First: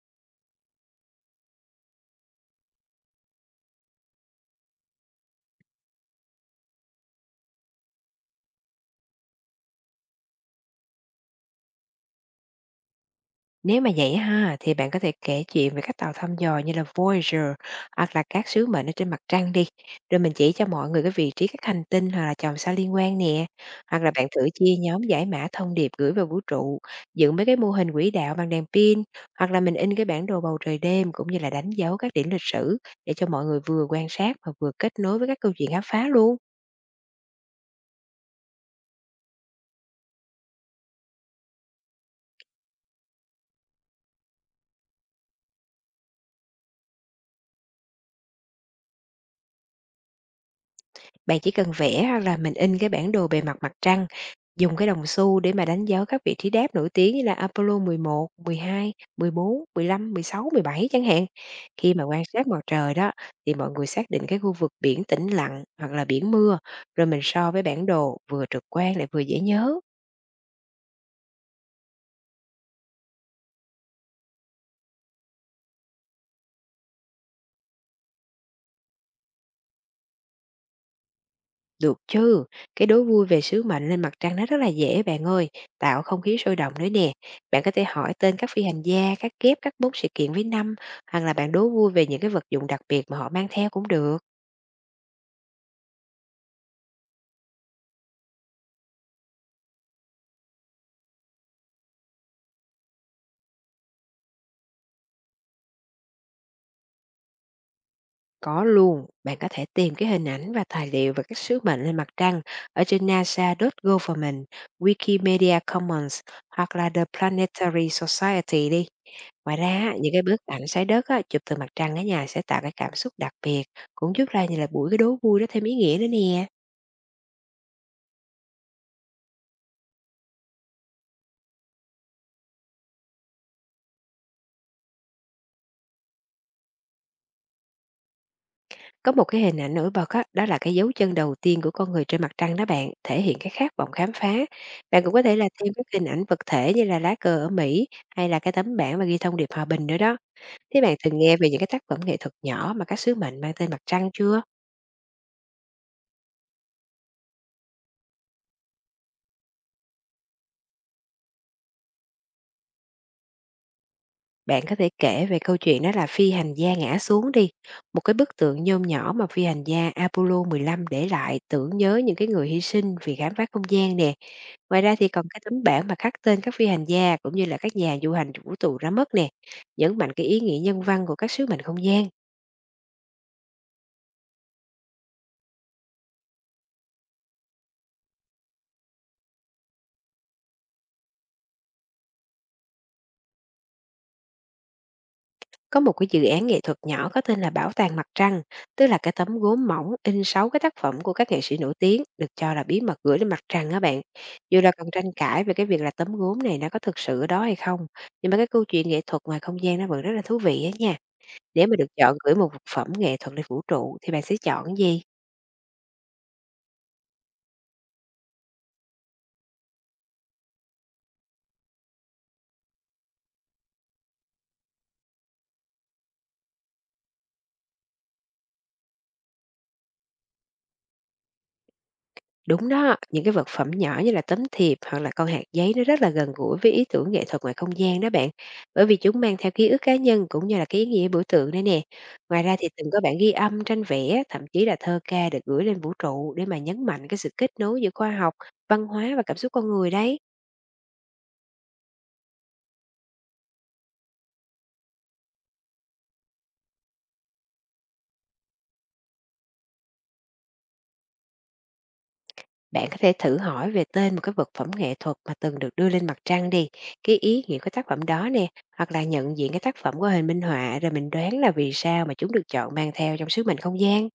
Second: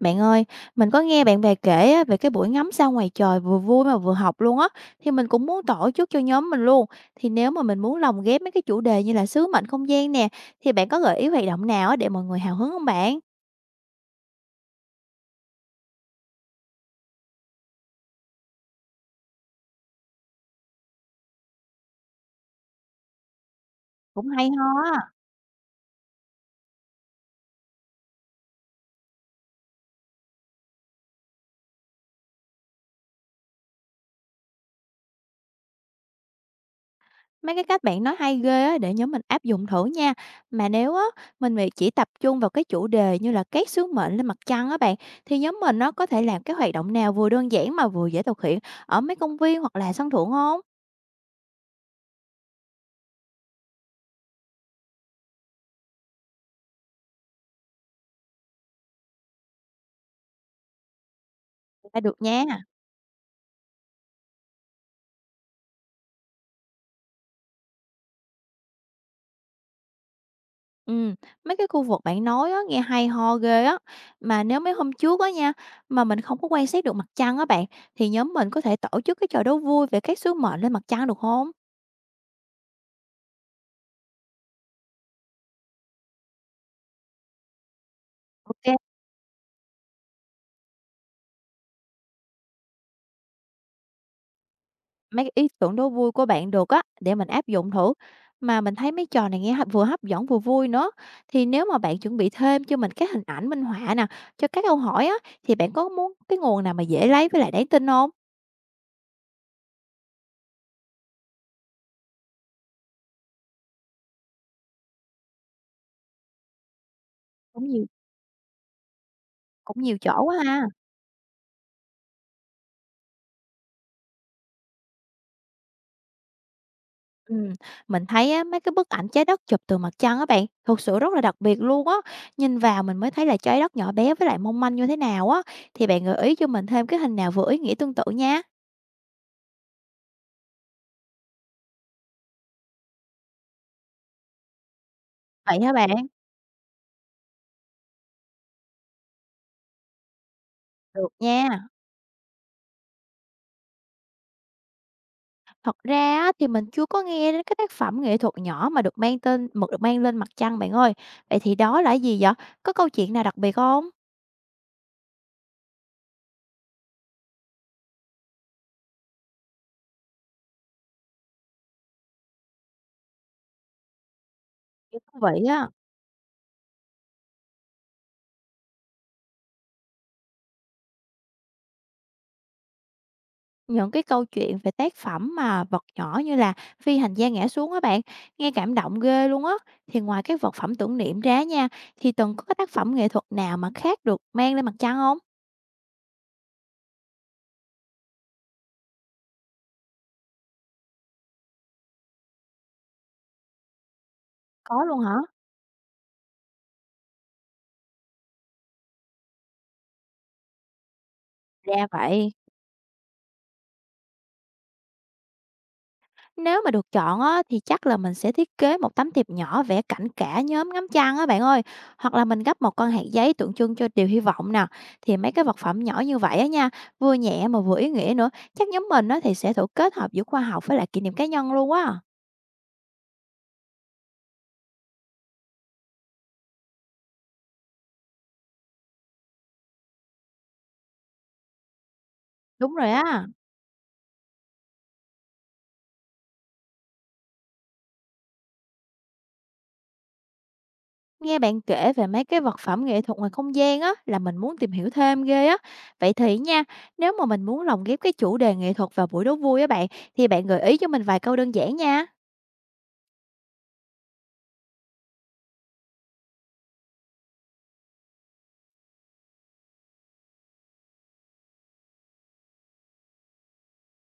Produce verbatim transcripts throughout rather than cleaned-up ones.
Bạn ơi, mình có nghe bạn bè kể á, về cái buổi ngắm sao ngoài trời vừa vui mà vừa học luôn á, thì mình cũng muốn tổ chức cho nhóm mình luôn. Thì nếu mà mình muốn lồng ghép mấy cái chủ đề như là sứ mệnh không gian nè, thì bạn có gợi ý hoạt động nào á để mọi người hào hứng không bạn? Nếu mà vậy ha, thì bạn có thể kể chuyện về các tàu thăm dò như là Voyager hoặc là các sứ mệnh ở trên mặt trăng đi. Rồi mình chỉ cho mọi người cái vị trí các hành tinh hoặc là chòm sao liên quan nè. Hoặc là bạn Cũng hay thử chia ho nhóm á. giải mã thông điệp gửi vào vũ trụ, dựng mấy cái mô hình quỹ đạo bằng đèn pin, hoặc là mình in cái bản đồ bầu trời đêm cũng như là đánh dấu các điểm lịch sử để cho mọi người vừa quan sát và vừa kết nối với các câu chuyện khám phá luôn. Mấy cái cách bạn nói hay ghê á, để nhóm mình áp dụng thử nha. Mà nếu á, mình mà chỉ tập trung vào cái chủ đề như là các sứ mệnh lên mặt trăng á bạn, thì nhóm mình nó có thể làm cái hoạt động nào vừa đơn giản mà vừa dễ thực hiện ở mấy công viên hoặc là sân thượng không? Bạn chỉ cần vẽ hoặc là mình in cái bản đồ bề mặt mặt trăng, dùng cái đồng xu để mà đánh dấu các vị trí đáp nổi tiếng như là Apollo mười một, mười hai, mười bốn, mười lăm, mười sáu, mười bảy chẳng hạn. Khi Là mà được quan nha. sát mặt trời đó thì mọi người xác định cái khu vực biển tĩnh lặng hoặc là biển mưa, rồi mình so với bản đồ vừa trực quan lại vừa dễ nhớ. Ừm, mấy cái khu vực bạn nói á, nghe hay ho ghê á. Mà nếu mấy hôm trước á nha, mà mình không có quan sát được mặt trăng á bạn, thì nhóm mình có thể tổ chức cái trò đố vui về các sứ mệnh lên mặt trăng được không? Được chứ, cái đố vui về sứ mệnh lên mặt trăng nó rất là dễ bạn ơi, tạo không khí sôi động nữa nè. Bạn có thể hỏi tên các phi Ok. hành gia, các kép, các mốc sự kiện với năm, hoặc là bạn đố vui về những cái vật dụng đặc biệt mà họ mang theo cũng được. Mấy cái ý tưởng đố vui của bạn được á, để mình áp dụng thử. Mà mình thấy mấy trò này nghe hấp vừa hấp dẫn vừa vui nữa. Thì nếu mà bạn chuẩn bị thêm cho mình các hình ảnh minh họa nè, cho các câu hỏi á, thì bạn có muốn cái nguồn nào mà dễ lấy với lại đáng tin không? Có luôn, bạn có thể tìm cái hình ảnh và tài liệu về các sứ mệnh lên mặt trăng ở trên nasa.government, Wikimedia Commons hoặc là The Cũng nhiều Planetary Society đi. Ngoài ra cũng á, nhiều những cái chỗ quá bức ha. ảnh sái đất á, chụp từ mặt trăng ở nhà sẽ tạo cái cảm xúc đặc biệt, cũng giúp ra như là buổi cái đố vui đó thêm ý nghĩa nữa nè. Ừm, mình thấy á, mấy cái bức ảnh Trái Đất chụp từ mặt trăng á bạn, thực sự rất là đặc biệt luôn á. Nhìn vào mình mới thấy là Trái Đất nhỏ bé với lại mong manh như thế nào á. Thì bạn gợi ý cho mình thêm cái hình nào vừa ý nghĩa tương tự nha. Có một cái hình ảnh nổi bật á, đó là cái dấu chân đầu tiên của con người trên mặt trăng đó bạn, thể hiện cái khát vọng khám phá. Bạn cũng có thể là Vậy hả thêm các bạn? hình ảnh vật thể như là lá cờ ở Mỹ hay là cái tấm bảng và ghi thông điệp hòa bình nữa đó. Thế bạn Được từng nghe về những nha. cái tác phẩm nghệ thuật nhỏ mà các sứ mệnh mang tên mặt trăng chưa? Thật ra á, thì mình chưa có nghe đến cái tác phẩm nghệ thuật nhỏ mà được mang tên mực được mang lên mặt trăng bạn ơi. Vậy thì đó là gì vậy? Có câu chuyện nào đặc biệt không? Bạn có thể kể về câu chuyện đó là phi hành gia ngã xuống đi, một cái bức tượng nhôm nhỏ mà phi hành gia Apollo mười lăm để lại tưởng nhớ những cái người hy sinh vì khám phá không gian nè. Ngoài ra Như thì thú còn cái vị tấm á. bảng mà khắc tên các phi hành gia cũng như là các nhà du hành vũ trụ đã mất nè, nhấn mạnh cái ý nghĩa nhân văn của các sứ mệnh không gian. Những cái câu chuyện về tác phẩm mà vật nhỏ như là phi hành gia ngã xuống á bạn, nghe cảm động ghê luôn á. Thì ngoài các vật phẩm tưởng niệm ra nha, thì từng có cái tác phẩm nghệ thuật nào mà khác được mang lên mặt trăng không? Có một cái dự án nghệ thuật nhỏ có tên là Bảo tàng Mặt Trăng, tức là cái tấm gốm mỏng in sáu cái tác phẩm của các nghệ sĩ nổi tiếng được cho là bí mật gửi lên mặt trăng á bạn. Dù là Có còn luôn tranh hả? cãi về cái việc là tấm gốm này nó có thực sự ở đó hay không, nhưng mà cái câu chuyện nghệ thuật ngoài không gian nó vẫn rất là thú vị á nha. Nếu mà Ra được chọn vậy. gửi một vật phẩm nghệ thuật lên vũ trụ thì bạn sẽ chọn gì? Nếu mà được chọn á, thì chắc là mình sẽ thiết kế một tấm thiệp nhỏ vẽ cảnh cả nhóm ngắm trăng á bạn ơi. Hoặc là mình gấp một con hạt giấy tượng trưng cho điều hy vọng nè. Thì mấy cái vật phẩm nhỏ như vậy á nha, vừa nhẹ mà vừa ý nghĩa nữa. Chắc nhóm mình á, thì sẽ thử kết hợp giữa khoa học với lại kỷ niệm cá nhân luôn á. Đúng đó, những cái vật phẩm nhỏ như là tấm thiệp hoặc là con hạt giấy nó rất là gần gũi với ý tưởng nghệ thuật ngoài không gian đó bạn. Bởi vì chúng mang theo ký ức cá nhân cũng như là cái ý nghĩa biểu tượng đấy nè. Ngoài ra thì Đúng rồi từng có bản á, ghi âm, tranh vẽ, thậm chí là thơ ca được gửi lên vũ trụ để mà nhấn mạnh cái sự kết nối giữa khoa học, văn hóa và cảm xúc con người đấy. nghe bạn kể về mấy cái vật phẩm nghệ thuật ngoài không gian á là mình muốn tìm hiểu thêm ghê á. Vậy thì nha, nếu mà mình muốn lồng ghép cái chủ đề nghệ thuật vào buổi đố vui á bạn thì bạn gợi ý cho mình vài câu đơn giản nha. Bạn có thể thử hỏi về tên một cái vật phẩm nghệ thuật mà từng được đưa lên mặt trăng đi, cái ý nghĩa của tác phẩm đó nè, hoặc là nhận diện cái tác phẩm của hình minh họa rồi mình đoán là vì sao mà chúng được chọn mang theo trong sứ mệnh không gian.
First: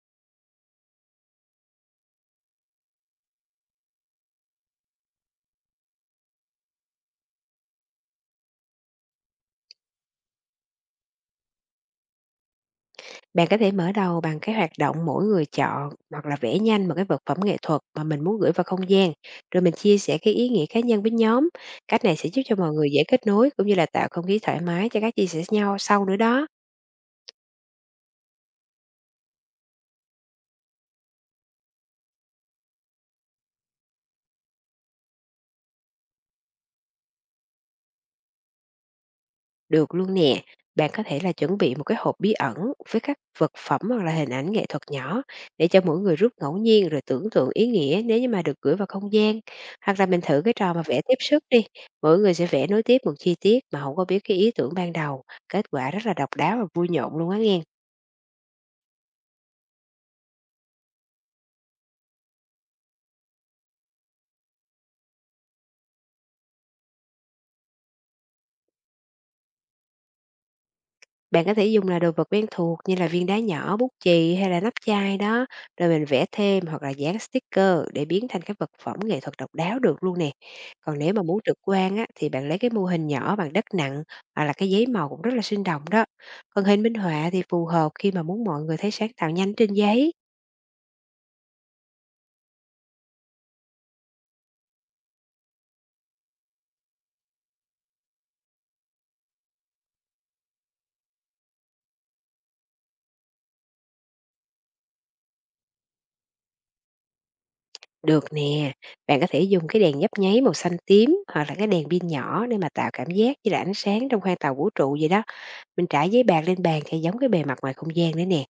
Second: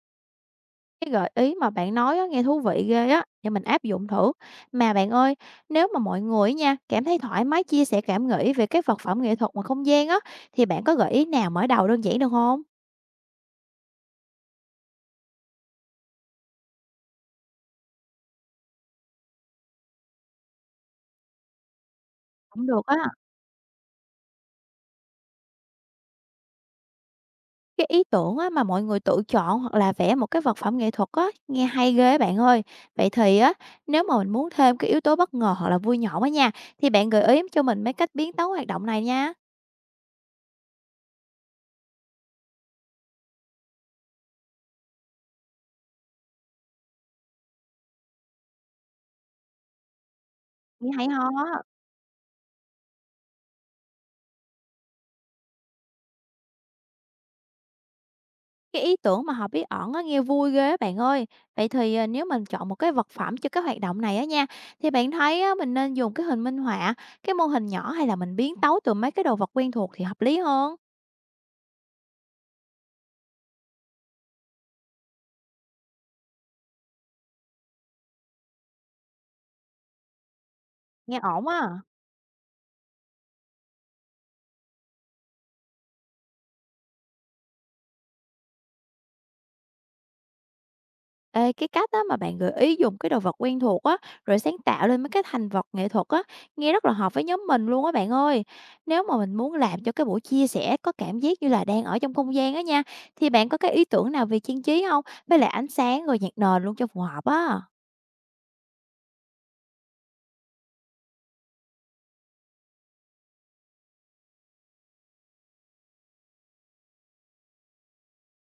Cái gợi ý mà bạn nói á, nghe thú vị ghê á để mình áp dụng thử. Mà bạn ơi, nếu mà mọi người nha cảm thấy thoải mái chia sẻ cảm nghĩ về cái vật phẩm nghệ thuật ngoài không gian á thì bạn có gợi ý nào mở đầu đơn giản được không? Bạn có thể mở đầu bằng cái hoạt động mỗi người chọn hoặc là vẽ nhanh một cái vật phẩm nghệ thuật mà mình muốn gửi vào không gian, rồi mình chia sẻ cái ý nghĩa cá nhân với nhóm. Cách này sẽ giúp cho Cũng mọi được người á. dễ kết nối cũng như là tạo không khí thoải mái cho các chia sẻ nhau sau nữa đó. Cái ý tưởng á, mà mọi người tự chọn hoặc là vẽ một cái vật phẩm nghệ thuật á, nghe hay ghê á bạn ơi. Vậy thì á, nếu mà mình muốn thêm cái yếu tố bất ngờ hoặc là vui nhộn á nha, thì bạn gợi ý cho mình mấy cách biến tấu hoạt động này nha. Được luôn nè, bạn có thể là chuẩn bị một cái hộp bí ẩn với các vật phẩm hoặc là hình ảnh nghệ thuật nhỏ để cho mỗi người rút ngẫu nhiên rồi tưởng tượng ý nghĩa nếu như mà được gửi vào không gian. Hoặc là mình thử cái trò mà Nghe vẽ hay tiếp ho sức á. đi, mỗi người sẽ vẽ nối tiếp một chi tiết mà không có biết cái ý tưởng ban đầu, kết quả rất là độc đáo và vui nhộn luôn á nghe. Cái ý tưởng mà họp bí ẩn á, nghe vui ghê á bạn ơi. Vậy thì à, nếu mình chọn một cái vật phẩm cho cái hoạt động này á nha, thì bạn thấy á, mình nên dùng cái hình minh họa, cái mô hình nhỏ hay là mình biến tấu từ mấy cái đồ vật quen thuộc thì hợp lý hơn? Bạn có thể dùng là đồ vật quen thuộc như là viên đá nhỏ, bút chì hay là nắp chai đó, rồi mình vẽ thêm hoặc là dán sticker để biến thành các vật phẩm nghệ thuật độc đáo được luôn nè. Còn nếu Nghe mà muốn ổn trực á. quan á, thì bạn lấy cái mô hình nhỏ bằng đất nặng hoặc là cái giấy màu cũng rất là sinh động đó. Còn hình minh họa thì phù hợp khi mà muốn mọi người thấy sáng tạo nhanh trên giấy. Ê, cái cách á mà bạn gợi ý dùng cái đồ vật quen thuộc á, rồi sáng tạo lên mấy cái thành vật nghệ thuật á, nghe rất là hợp với nhóm mình luôn á bạn ơi. Nếu mà mình muốn làm cho cái buổi chia sẻ có cảm giác như là đang ở trong không gian á nha, thì bạn có cái ý tưởng nào về trang trí không? Với lại ánh sáng rồi nhạc nền luôn cho phù hợp á. Được nè, bạn có thể dùng cái đèn nhấp nháy màu xanh tím hoặc là cái đèn pin nhỏ để mà tạo cảm giác như là ánh sáng trong khoang tàu vũ trụ vậy đó. Mình trải giấy bạc lên bàn thì giống cái bề mặt ngoài không gian đấy nè.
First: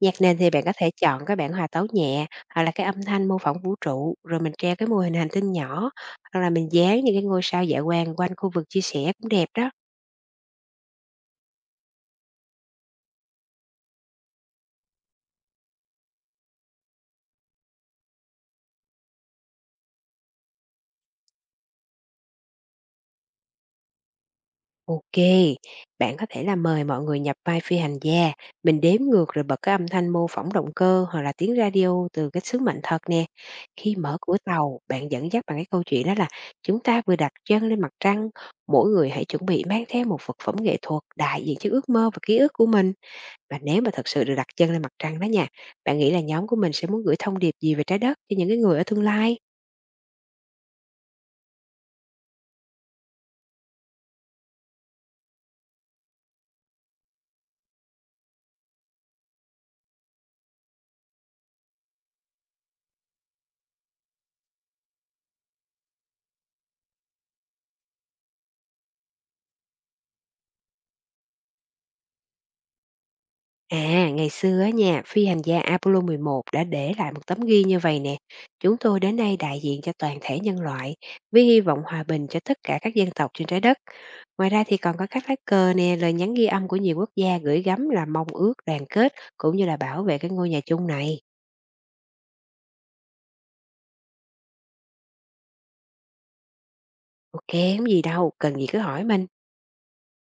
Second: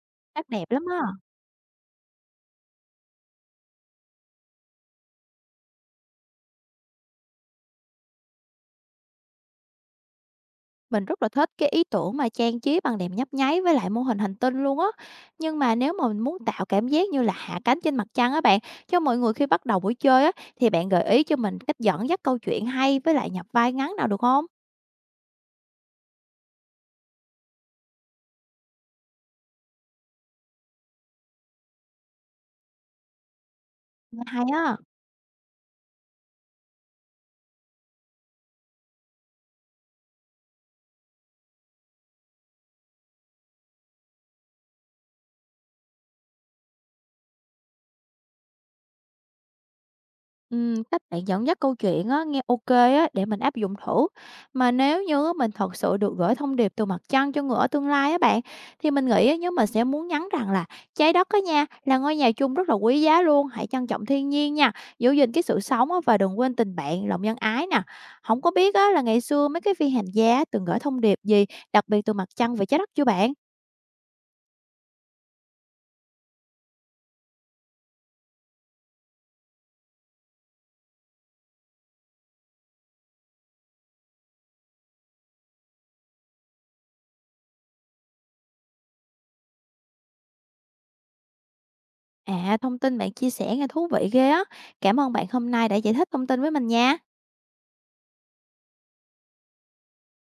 Nhạc nền Chắc thì bạn đẹp có lắm thể á. chọn các bản hòa tấu nhẹ hoặc là cái âm thanh mô phỏng vũ trụ, rồi mình treo cái mô hình hành tinh nhỏ, hoặc là mình dán những cái ngôi sao dạ quang quanh khu vực chia sẻ cũng đẹp đó. Mình rất là thích cái ý tưởng mà trang trí bằng đèn nhấp nháy với lại mô hình hành tinh luôn á. Nhưng mà nếu mà mình muốn tạo cảm giác như là hạ cánh trên mặt trăng á bạn, cho mọi người khi bắt đầu buổi chơi á, thì bạn gợi ý cho mình cách dẫn dắt câu chuyện hay với lại nhập vai ngắn nào được không? OK, bạn có thể là mời mọi người nhập vai phi hành gia, mình đếm ngược rồi bật cái âm thanh mô phỏng động cơ hoặc là tiếng radio từ cái sứ mệnh thật nè. Khi mở Nghe cửa hay á. tàu, bạn dẫn dắt bằng cái câu chuyện đó là: chúng ta vừa đặt chân lên mặt trăng, mỗi người hãy chuẩn bị mang theo một vật phẩm nghệ thuật đại diện cho ước mơ và ký ức của mình. Và nếu mà thật sự được đặt chân lên mặt trăng đó nha, bạn nghĩ là nhóm của mình sẽ muốn gửi thông điệp gì về trái đất cho những cái người ở tương lai? Ừm, cách bạn dẫn dắt câu chuyện á, nghe ok á, để mình áp dụng thử. Mà nếu như á, mình thật sự được gửi thông điệp từ mặt trăng cho người ở tương lai á bạn, thì mình nghĩ á, nhóm mình sẽ muốn nhắn rằng là trái đất á nha, là ngôi nhà chung rất là quý giá luôn, hãy trân trọng thiên nhiên nha, giữ gìn cái sự sống á, và đừng quên tình bạn, lòng nhân ái nè. Không có biết á, là ngày xưa mấy cái phi hành gia từng gửi thông điệp gì, đặc biệt từ mặt trăng về trái đất chưa bạn? À, ngày xưa á nha, phi hành gia Apollo mười một đã để lại một tấm ghi như vậy nè: chúng tôi đến đây đại diện cho toàn thể nhân loại, với hy vọng hòa bình cho tất cả các dân tộc trên trái đất. Ngoài ra thì còn có các lá cờ nè, lời nhắn ghi âm của nhiều quốc gia gửi gắm là mong ước đoàn kết cũng như là bảo vệ cái ngôi nhà chung này. À, thông tin bạn chia sẻ nghe thú vị ghê á. Cảm ơn bạn hôm nay đã giải thích thông tin với mình nha. OK, không gì đâu, cần gì cứ hỏi mình.